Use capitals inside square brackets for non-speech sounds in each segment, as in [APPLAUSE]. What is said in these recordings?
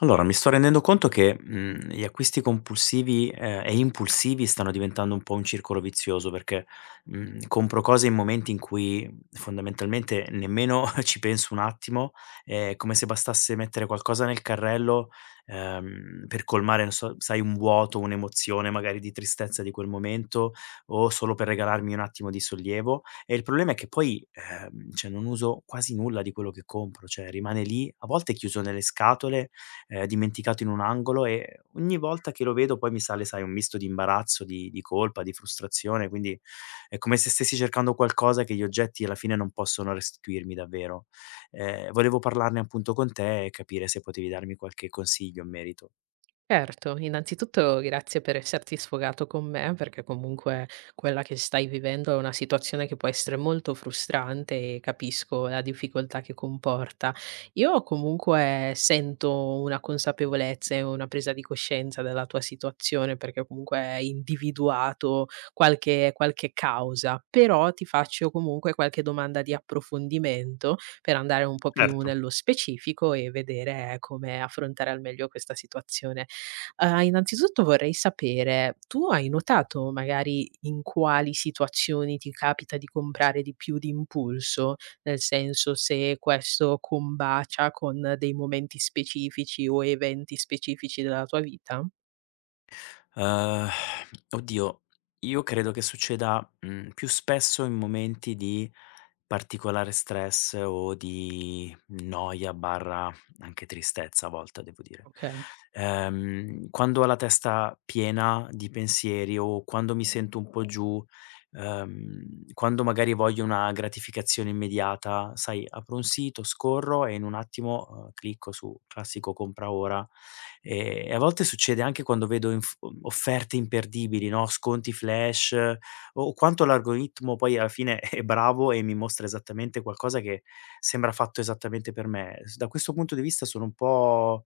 Allora, mi sto rendendo conto che, gli acquisti compulsivi, e impulsivi stanno diventando un po' un circolo vizioso perché, compro cose in momenti in cui fondamentalmente nemmeno [LAUGHS] ci penso un attimo, è come se bastasse mettere qualcosa nel carrello, per colmare, non so, sai, un vuoto, un'emozione magari di tristezza di quel momento o solo per regalarmi un attimo di sollievo. E il problema è che poi, cioè non uso quasi nulla di quello che compro, cioè rimane lì, a volte chiuso nelle scatole dimenticato in un angolo e ogni volta che lo vedo poi mi sale, sai, un misto di imbarazzo, di colpa, di frustrazione, quindi è come se stessi cercando qualcosa che gli oggetti alla fine non possono restituirmi davvero. Volevo parlarne appunto con te e capire se potevi darmi qualche consiglio in merito. Certo, innanzitutto grazie per esserti sfogato con me, perché comunque quella che stai vivendo è una situazione che può essere molto frustrante e capisco la difficoltà che comporta. Io comunque sento una consapevolezza e una presa di coscienza della tua situazione, perché comunque hai individuato qualche causa, però ti faccio comunque qualche domanda di approfondimento per andare un po' più Certo. nello specifico e vedere come affrontare al meglio questa situazione. Innanzitutto vorrei sapere, tu hai notato magari in quali situazioni ti capita di comprare di più d'impulso? Nel senso, se questo combacia con dei momenti specifici o eventi specifici della tua vita? Uhm, Oddio, io credo che succeda, più spesso in momenti di particolare stress o di noia barra anche tristezza a volte, devo dire. Okay. Quando ho la testa piena di pensieri o quando mi sento un po' giù, quando magari voglio una gratificazione immediata, sai, apro un sito, scorro e in un attimo, clicco su classico compra ora. E a volte succede anche quando vedo inf offerte imperdibili, no, sconti flash, o quanto l'algoritmo poi alla fine [LAUGHS] è bravo e mi mostra esattamente qualcosa che sembra fatto esattamente per me. S Da questo punto di vista sono un po',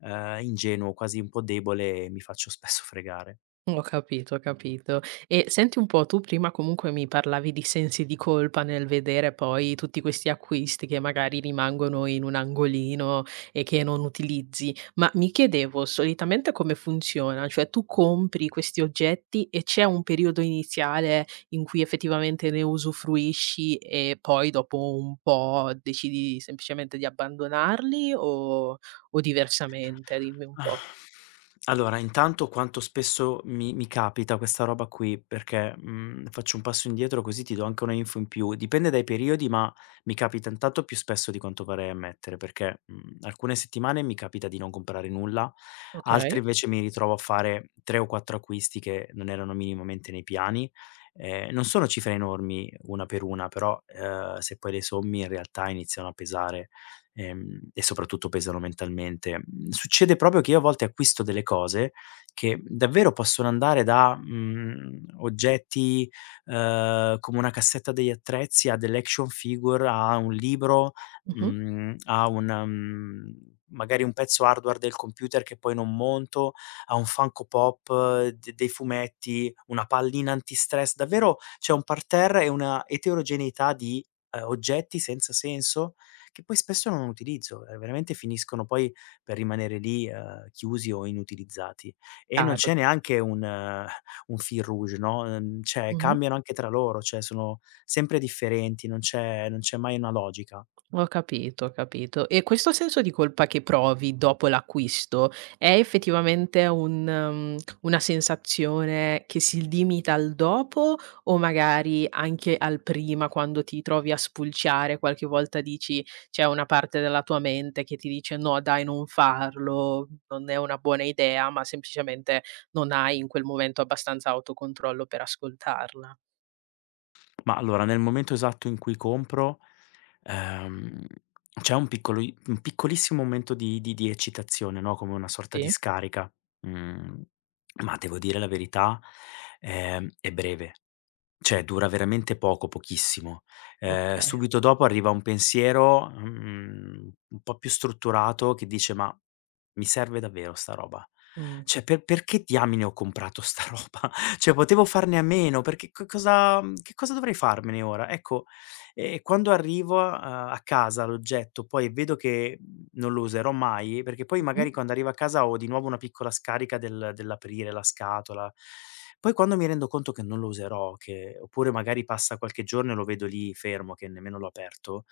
ingenuo, quasi un po' debole e mi faccio spesso fregare. Ho capito, ho capito. E senti un po', tu prima comunque mi parlavi di sensi di colpa nel vedere poi tutti questi acquisti che magari rimangono in un angolino e che non utilizzi, ma mi chiedevo solitamente come funziona, cioè tu compri questi oggetti e c'è un periodo iniziale in cui effettivamente ne usufruisci e poi dopo un po' decidi semplicemente di abbandonarli o diversamente? Dimmi un Ah. po'. Allora, intanto quanto spesso mi capita questa roba qui, perché, faccio un passo indietro così ti do anche una info in più. Dipende dai periodi, ma mi capita intanto più spesso di quanto vorrei ammettere, perché, alcune settimane mi capita di non comprare nulla, Ok? altre invece mi ritrovo a fare 3 o 4 acquisti che non erano minimamente nei piani. Non sono cifre enormi una per una, però, se poi le sommi in realtà iniziano a pesare e soprattutto pesano mentalmente. Mhmm, Succede proprio che io a volte acquisto delle cose che davvero possono andare da, oggetti, come una cassetta degli attrezzi a delle action figure, a un libro, Mhm. mhmm, a un mhmm, magari un pezzo hardware del computer che poi non monto, a un Funko Pop de dei fumetti, una pallina antistress. Davvero c'è un parterre e una eterogeneità di, oggetti senza senso che poi spesso non utilizzo, veramente finiscono poi per rimanere lì, chiusi o inutilizzati. E non Chiaro. c'è neanche un fil rouge, no, cioè cambiano anche tra loro, cioè sono sempre differenti, non c'è mai una logica. Ho capito, ho capito. E questo senso di colpa che provi dopo l'acquisto è effettivamente una sensazione che si limita al dopo o magari anche al prima quando ti trovi a spulciare, qualche volta dici c'è una parte della tua mente che ti dice: "No dai non farlo, non è una buona idea", ma semplicemente non hai in quel momento abbastanza autocontrollo per ascoltarla. Ma allora, nel momento esatto in cui compro, ehm, c'è un piccolo i un piccolissimo momento di eccitazione, no, come una sorta di Sì? scarica, mhmm, ma devo dire la verità, è breve. Cioè dura veramente poco, pochissimo. Okay. Subito dopo arriva un pensiero, un po' più strutturato che dice: "Ma mi serve davvero sta roba? Mh. Cioè perché diamine ho comprato sta [LAUGHS] roba? Cioè potevo farne a meno, perché co cosa che cosa dovrei farmene ora?" Ecco, quando arrivo a casa l'oggetto, poi vedo che non lo userò mai, perché poi Mh-mh. magari quando arrivo a casa ho di nuovo una piccola scarica dell'aprire la scatola. Poi quando mi rendo conto che non lo userò, che oppure magari passa qualche giorno e lo vedo lì fermo, che nemmeno l'ho aperto,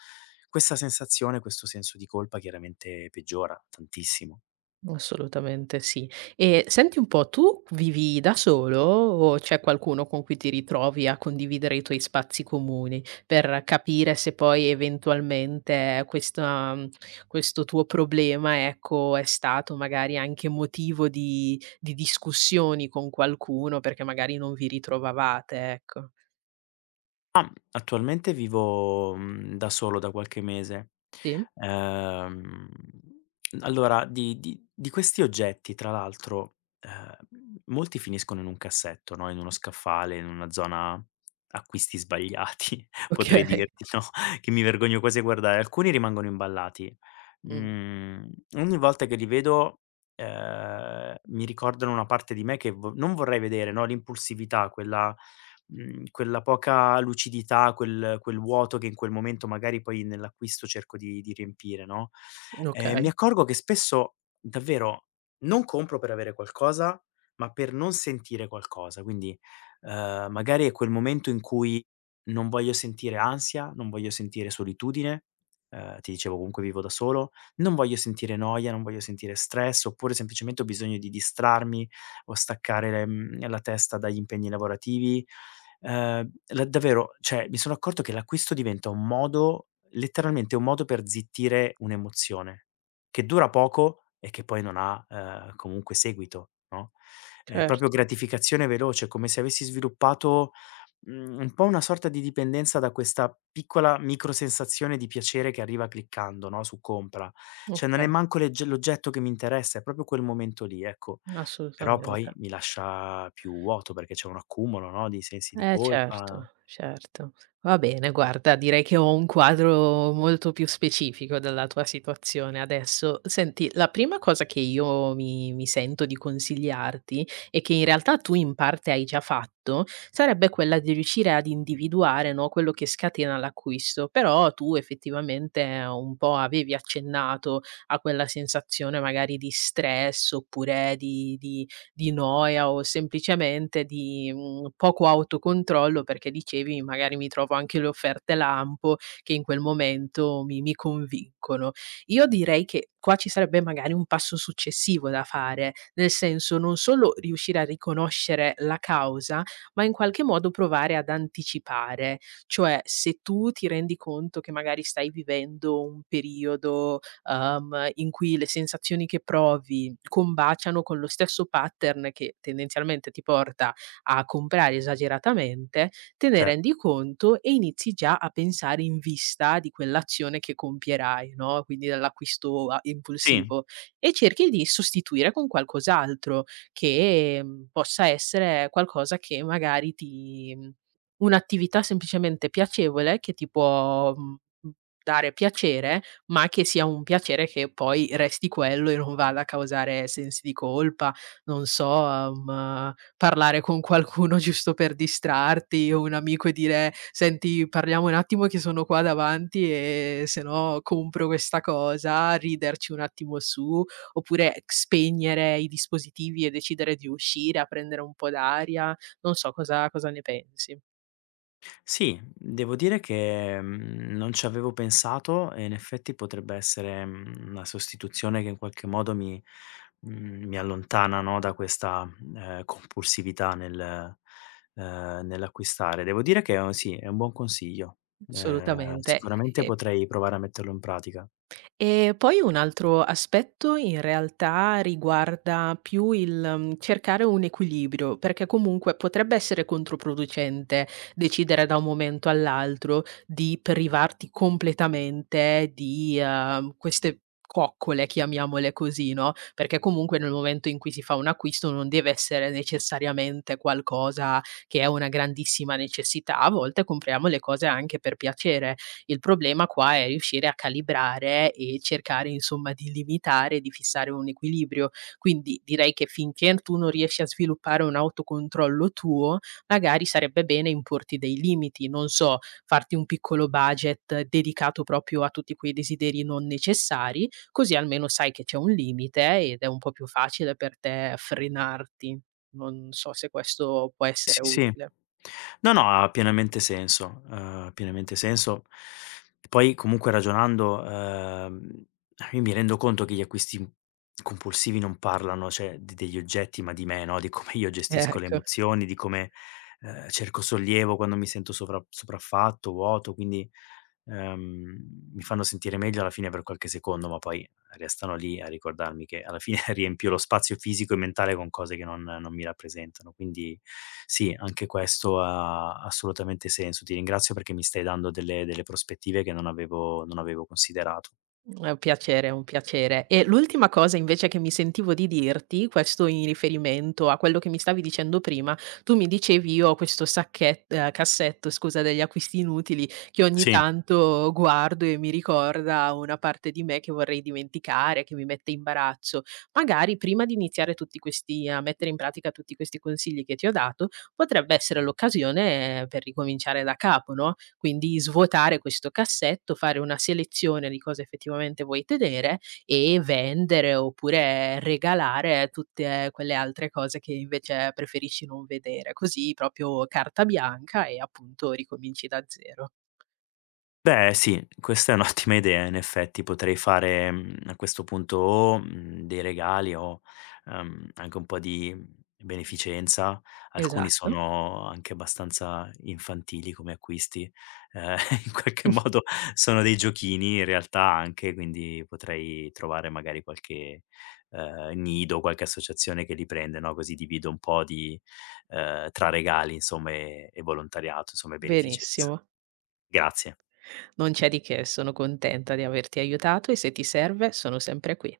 questa sensazione, questo senso di colpa chiaramente peggiora tantissimo. Assolutamente sì. E senti un po', tu vivi da solo o c'è qualcuno con cui ti ritrovi a condividere i tuoi spazi comuni per capire se poi eventualmente questa, questo tuo problema, ecco, è stato magari anche motivo di discussioni con qualcuno perché magari non vi ritrovavate, ecco. Attualmente vivo, da solo da qualche mese. Sì? Ehm, allora di questi oggetti tra l'altro, molti finiscono in un cassetto, no, in uno scaffale, in una zona acquisti sbagliati [LAUGHS] Ok. potrei dirti, no, [LAUGHS] che mi vergogno quasi a guardare. Alcuni rimangono imballati. Mm, Ogni volta che li vedo, mi ricordano una parte di me che vo non vorrei vedere, no, l'impulsività, quella quella poca lucidità, quel vuoto che in quel momento magari poi nell'acquisto cerco di riempire, no, mi ok, accorgo che spesso davvero non compro per avere qualcosa, ma per non sentire qualcosa. Quindi, magari è quel momento in cui non voglio sentire ansia, non voglio sentire solitudine, ti dicevo comunque vivo da solo, non voglio sentire noia, non voglio sentire stress, oppure semplicemente ho bisogno di distrarmi o staccare, la testa dagli impegni lavorativi. La Davvero, cioè mi sono accorto che l'acquisto diventa un modo letteralmente un modo per zittire un'emozione, che dura poco e che poi non ha, comunque seguito, no, è proprio certo. gratificazione veloce, come se avessi sviluppato, un po' una sorta di dipendenza da questa piccola micro sensazione di piacere che arriva cliccando, no, su compra. Cioè Ok, non è manco legge l'oggetto che mi interessa, è proprio quel momento lì, ecco. Però assolutamente. poi mi lascia più vuoto perché c'è un accumulo, no, di sensi di Eh colpa. certo, certo. Va bene, guarda, direi che ho un quadro molto più specifico della tua situazione adesso. Senti, la prima cosa che io mi sento di consigliarti e che in realtà tu in parte hai già fatto, sarebbe quella di riuscire ad individuare, no, quello che scatena l'acquisto. Però tu effettivamente un po' avevi accennato a quella sensazione magari di stress oppure di noia o semplicemente di, poco autocontrollo perché dicevi: "Magari mi trovo anche le offerte lampo che in quel momento mi convincono". Io direi che qua ci sarebbe magari un passo successivo da fare, nel senso non solo riuscire a riconoscere la causa, ma in qualche modo provare ad anticipare. Cioè, se tu ti rendi conto che magari stai vivendo un periodo in cui le sensazioni che provi combaciano con lo stesso pattern che tendenzialmente ti porta a comprare esageratamente, te ne Cioè rendi conto e inizi già a pensare in vista di quell'azione che compierai, no, quindi dell'acquisto a sì, impulsivo e cerchi di sostituire con qualcos'altro che, possa essere qualcosa che magari ti un'attività semplicemente piacevole che ti può, dare piacere ma che sia un piacere che poi resti quello e non vada a causare sensi di colpa, non so, parlare con qualcuno [LAUGHS] giusto per distrarti o un amico e dire: "Senti parliamo un attimo che sono qua davanti e se no compro questa cosa", riderci un attimo su, oppure spegnere i dispositivi e decidere di uscire a prendere un po' d'aria. Non so cosa ne pensi. sì, devo dire che, non ci avevo pensato e in effetti potrebbe essere, una sostituzione che in qualche modo mi allontana, no, da questa, compulsività nel nell'acquistare. Devo dire che è un sì, è un buon consiglio. Assolutamente, Sicuramente e potrei provare a metterlo in pratica. E poi un altro aspetto in realtà riguarda più il, cercare un equilibrio, perché comunque potrebbe essere controproducente decidere da un momento all'altro di privarti completamente di, queste coccole, chiamiamole così, no, perché comunque nel momento in cui si fa un acquisto non deve essere necessariamente qualcosa che è una grandissima necessità, a volte compriamo le cose anche per piacere. Il problema qua è riuscire a calibrare e cercare insomma di limitare, di fissare un equilibrio. Quindi direi che finché tu non riesci a sviluppare un autocontrollo tuo, magari sarebbe bene importi dei limiti, non so, farti un piccolo budget dedicato proprio a tutti quei desideri non necessari, così almeno sai che c'è un limite ed è un po' più facile per te frenarti. Non so se questo può essere Sì, sì. utile. No, no, ha pienamente senso, ha pienamente senso. Poi comunque ragionando, io mi rendo conto che gli acquisti compulsivi non parlano, cioè, di degli oggetti, ma di me, no, di come io [LAUGHS] gestisco le Ecco. emozioni, di come, cerco sollievo quando mi sento sovra sopraffatto, vuoto, quindi Ehm, mi fanno sentire meglio alla fine per qualche secondo, ma poi restano lì a ricordarmi che alla fine [LAUGHS] riempio lo spazio fisico e mentale con cose che non mi rappresentano. Quindi sì, anche questo ha assolutamente senso. Ti ringrazio perché mi stai dando delle prospettive che non avevo considerato. È un piacere, è un piacere. E l'ultima cosa invece che mi sentivo di dirti, questo in riferimento a quello che mi stavi dicendo prima, tu mi dicevi: "Io ho questo sacchet cassetto scusa, degli acquisti inutili che ogni Sì. tanto guardo e mi ricorda una parte di me che vorrei dimenticare, che mi mette imbarazzo". Magari prima di iniziare tutti questi a mettere in pratica tutti questi consigli che ti ho dato, potrebbe essere l'occasione per ricominciare da capo, no, quindi svuotare questo cassetto, fare una selezione di cosa effettivamente vuoi tenere e vendere oppure regalare tutte quelle altre cose che invece preferisci non vedere, così proprio carta bianca e appunto ricominci da zero. Beh sì, questa è un'ottima idea in effetti, potrei fare, a questo punto o, dei regali o, anche un po' di beneficenza. Alcuni Esatto. sono anche abbastanza infantili come acquisti, ehm, [LAUGHS] in qualche modo [LAUGHS] sono dei giochini in realtà anche, quindi potrei trovare magari qualche, nido, qualche associazione che li prende, no, così divido un po' di tra regali insomma e volontariato, insomma e beneficenza. Benissimo. Grazie. Non c'è di che, sono contenta di averti aiutato e se ti serve sono sempre qui.